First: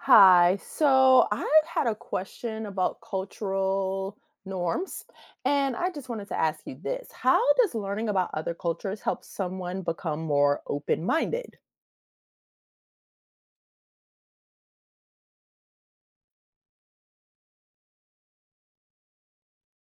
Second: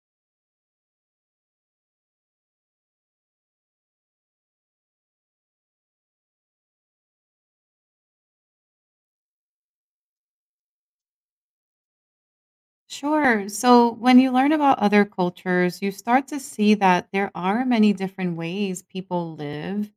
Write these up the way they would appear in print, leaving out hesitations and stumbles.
Hi. So I had a question about cultural norms, and I just wanted to ask you this. How does learning about other cultures help someone become more open-minded? Sure. So when you learn about other cultures, you start to see that there are many different ways people live,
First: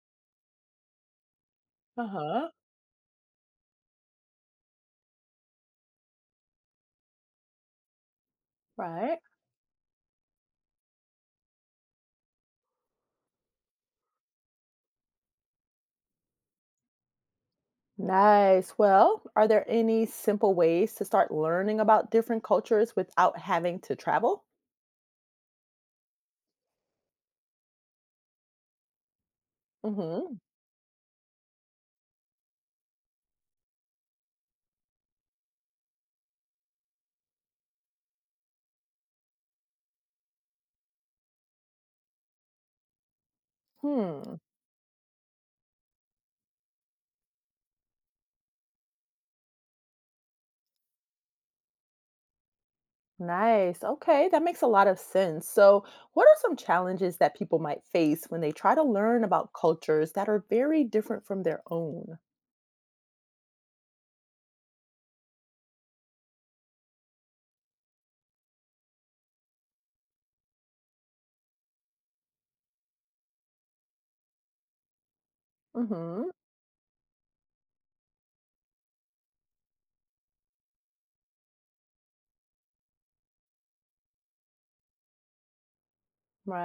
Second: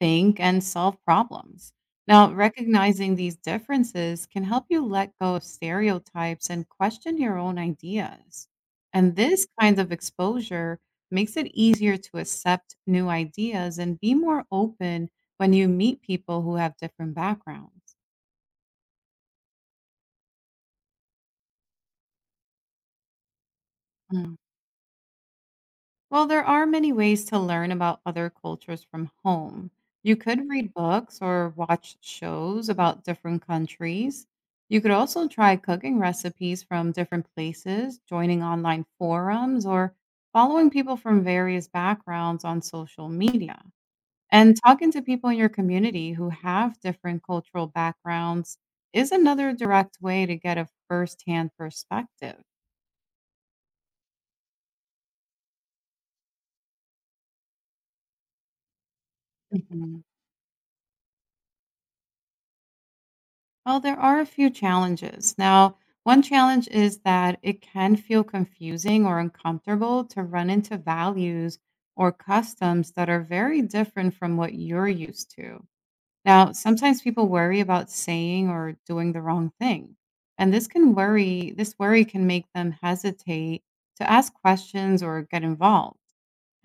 think, and solve problems. Now, Uh-huh. recognizing these differences can help you let go of stereotypes and question your own ideas. And Right. this kind of exposure makes it easier to accept new ideas and be more open when you meet people who have different backgrounds. Nice. Well, are there any simple ways to start learning about different cultures without having to travel? Well, there are many ways to learn about other cultures from home. You Mm-hmm. could read books or watch shows about different countries. You could also try cooking recipes from different places, joining online forums, or following people from various backgrounds on social media. Hmm. And talking to people in your community who have different cultural backgrounds is another direct way to get a firsthand perspective. Nice. Okay, that makes a lot of sense. So, what are some challenges that people might face when they try to learn about cultures that are very different from their own? Well, there are a few challenges. Now, one challenge is that it can feel confusing or uncomfortable to run into values or customs that are very different from what you're used to. Mhm. Now, sometimes people worry about saying or doing the wrong thing. And this worry can make them hesitate to ask questions or get involved.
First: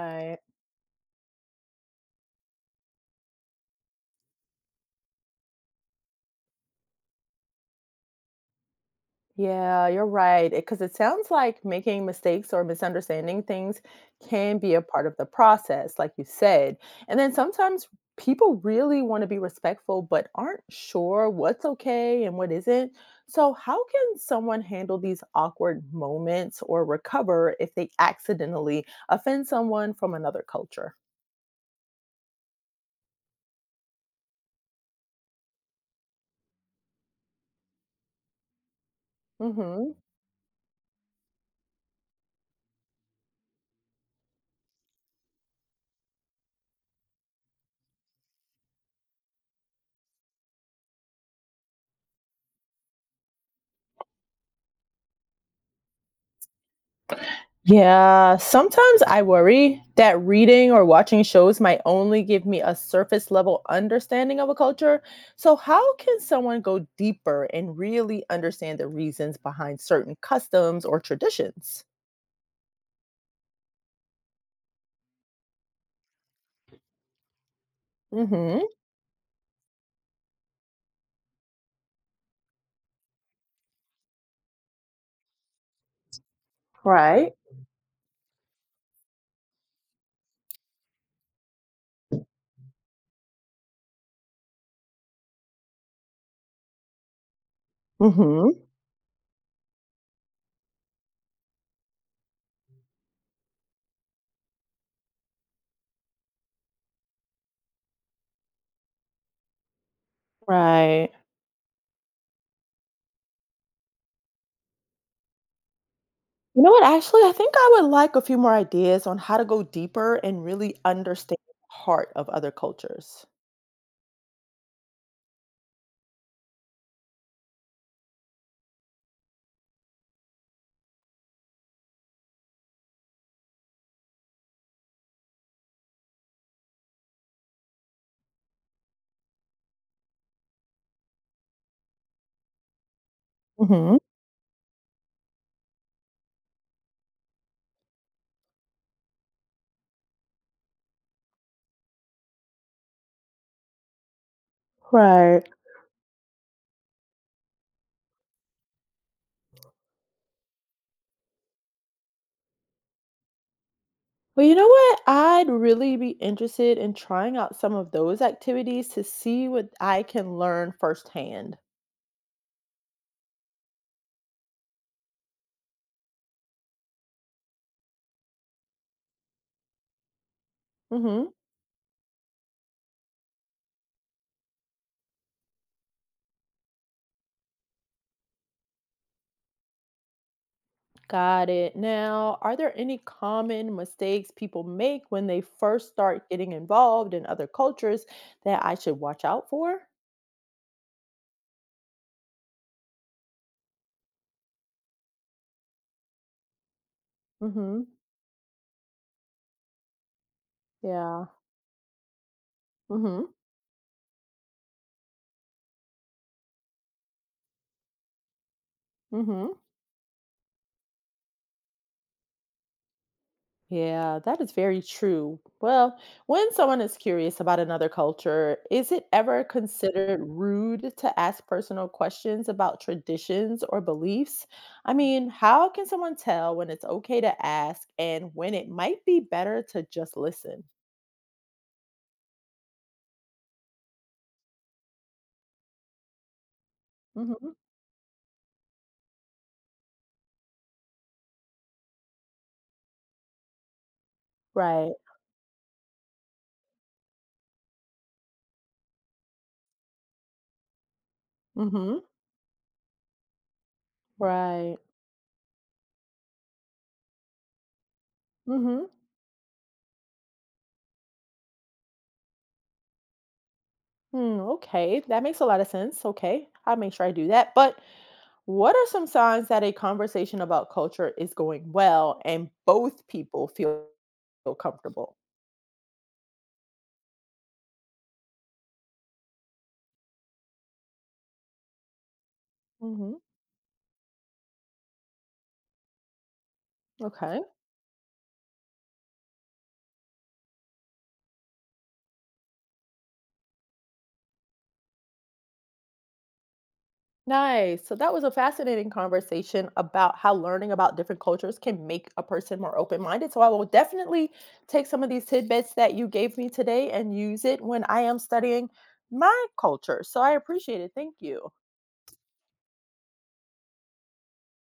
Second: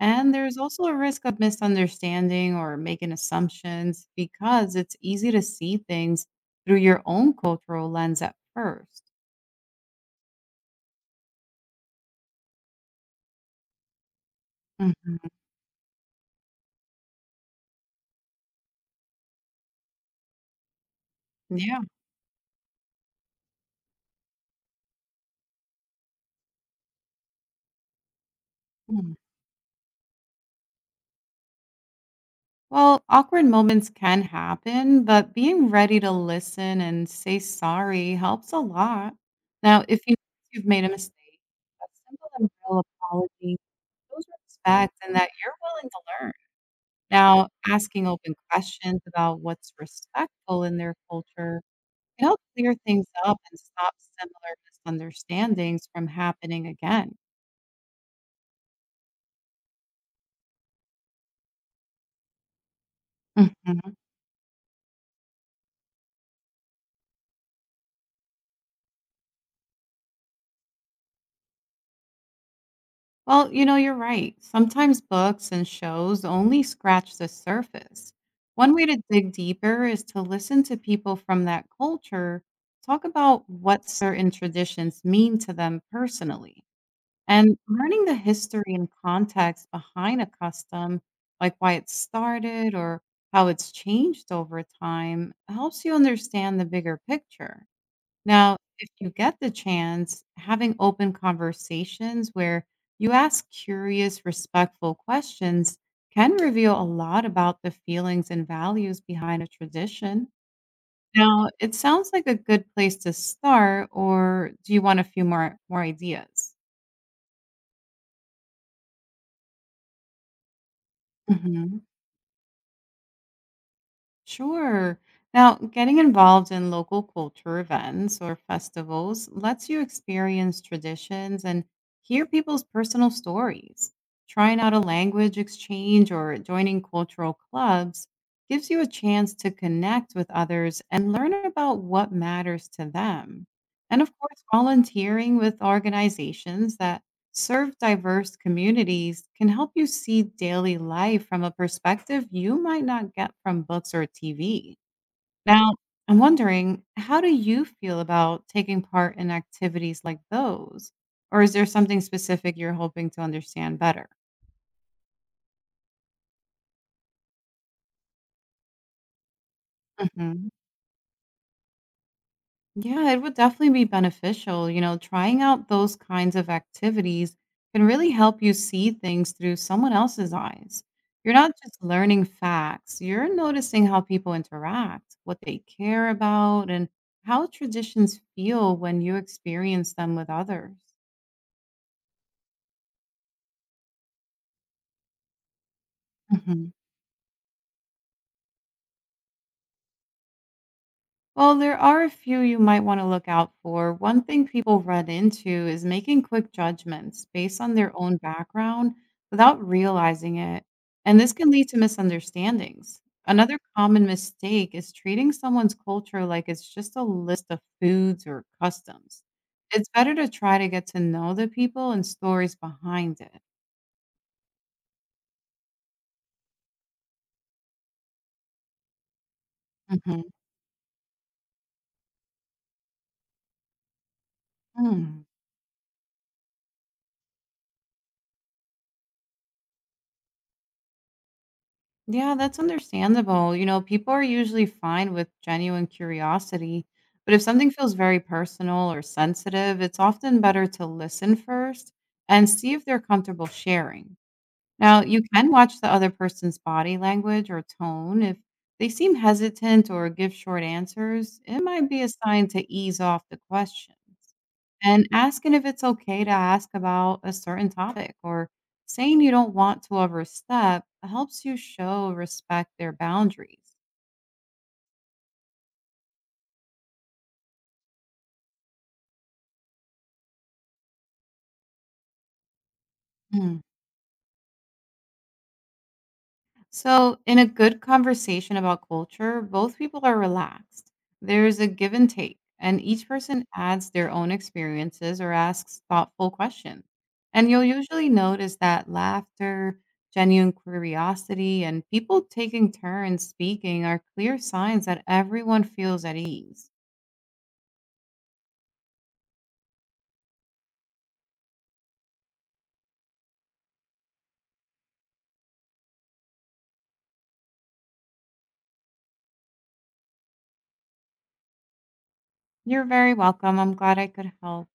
And there's also a risk of misunderstanding or making assumptions because it's easy to see things through your own cultural lens at 1st. Yeah, you're right. Because it 'cause it sounds like making mistakes or misunderstanding things can be a part of the process, like you said. And then sometimes people really want to be respectful, but aren't sure what's Yeah. okay and what isn't. So, how can someone handle these awkward moments or recover if they accidentally Mm. offend someone from another culture? Well, awkward moments can happen, but being ready to listen and say sorry helps a lot. Now, Hmm. if you you've made a mistake, a simple and real apology shows respect and that you're willing to learn. Now, asking open questions about what's respectful in their culture, it helps clear things up and stops similar misunderstandings from happening again. Yeah, sometimes I worry that reading or watching shows might only give me a surface level Mhm. understanding of a culture. So, how can someone go deeper and really understand the reasons behind certain customs or traditions? Well, you know, you're right. Sometimes books and shows only scratch the surface. Mhm. One way to dig deeper is to listen to people from that culture talk about what certain traditions mean to them personally. Right. And learning the history and context behind a custom, like why it started or how it's changed over time, helps you understand the bigger picture. Now, Mhm. if you get the chance, having open conversations where you ask curious, respectful questions can reveal a lot about the feelings and values behind a tradition. Right. Now, it sounds like a good place to start, or do you want a few more ideas? You know what? Actually, I think I would like a few more ideas on how to go deeper and really understand the Mhm. heart of other cultures. Sure. Now, getting involved in local culture events or festivals lets you experience traditions and hear people's personal stories. Trying out a language exchange or joining cultural clubs gives you a chance to connect with others and learn about what matters to them. Mhm. And of course, volunteering with organizations that serve diverse communities can help you see daily life from a perspective you might not get from books or TV. Right. Now, I'm wondering, how do you feel about taking part in activities like those? Or is there something specific you're hoping to understand better? Well, you know what? I'd really be interested in trying out some of those activities to see what I can learn firsthand. Yeah, it would definitely be beneficial. You know, trying out those kinds of activities can really help you see things through someone else's eyes. Hmm. You're Mhm. not just learning facts, you're noticing how people interact, what they care about, and how traditions feel when you experience them with others. Got it. Now, are there any common mistakes people make when they first start getting involved in other cultures that I should watch out for? Well, there are a few you might want to look out for. One thing people run into is making quick judgments based on Hmm. their own background without realizing it. And Yeah. this can lead to misunderstandings. Hmm. Another common mistake is treating someone's culture like it's just a list of foods or customs. Hmm. It's better to try to get to know the people and stories behind it. Yeah, that is very true. Well, when someone is curious about another culture, is it ever considered Mhm. rude to ask personal questions about traditions or beliefs? I Mm. mean, how can someone tell when it's okay to ask and when it might be better to just listen? Yeah, that's understandable. You know, people are usually fine with genuine curiosity, but if Hmm. something feels very personal or sensitive, it's often better to listen first and see if they're comfortable sharing. Right. Now, you can watch the other person's body language or tone. If they seem hesitant or give short answers, it might Mm-hmm. be a sign to ease off the questions. Right. And asking if it's okay to ask about a certain topic or Mm-hmm. saying you don't want to overstep helps you show respect their boundaries. Hmm, okay, that makes a lot of sense. Okay, I'll make sure I do that. But what are some signs that a conversation about culture is going well and both people feel comfortable? So, in a good conversation about culture, both people are relaxed. There's a give and take, and each Hmm. person adds their own experiences or asks thoughtful questions. Okay. And you'll usually notice that laughter, genuine curiosity, and people taking turns speaking are clear signs that everyone feels at ease. Nice. So that was a fascinating conversation about how learning about different cultures can make a person more open minded. So I will definitely take some of these tidbits that you gave me today and use it when I am studying my culture. So I appreciate it. Thank you. You're very welcome. I'm glad I could help.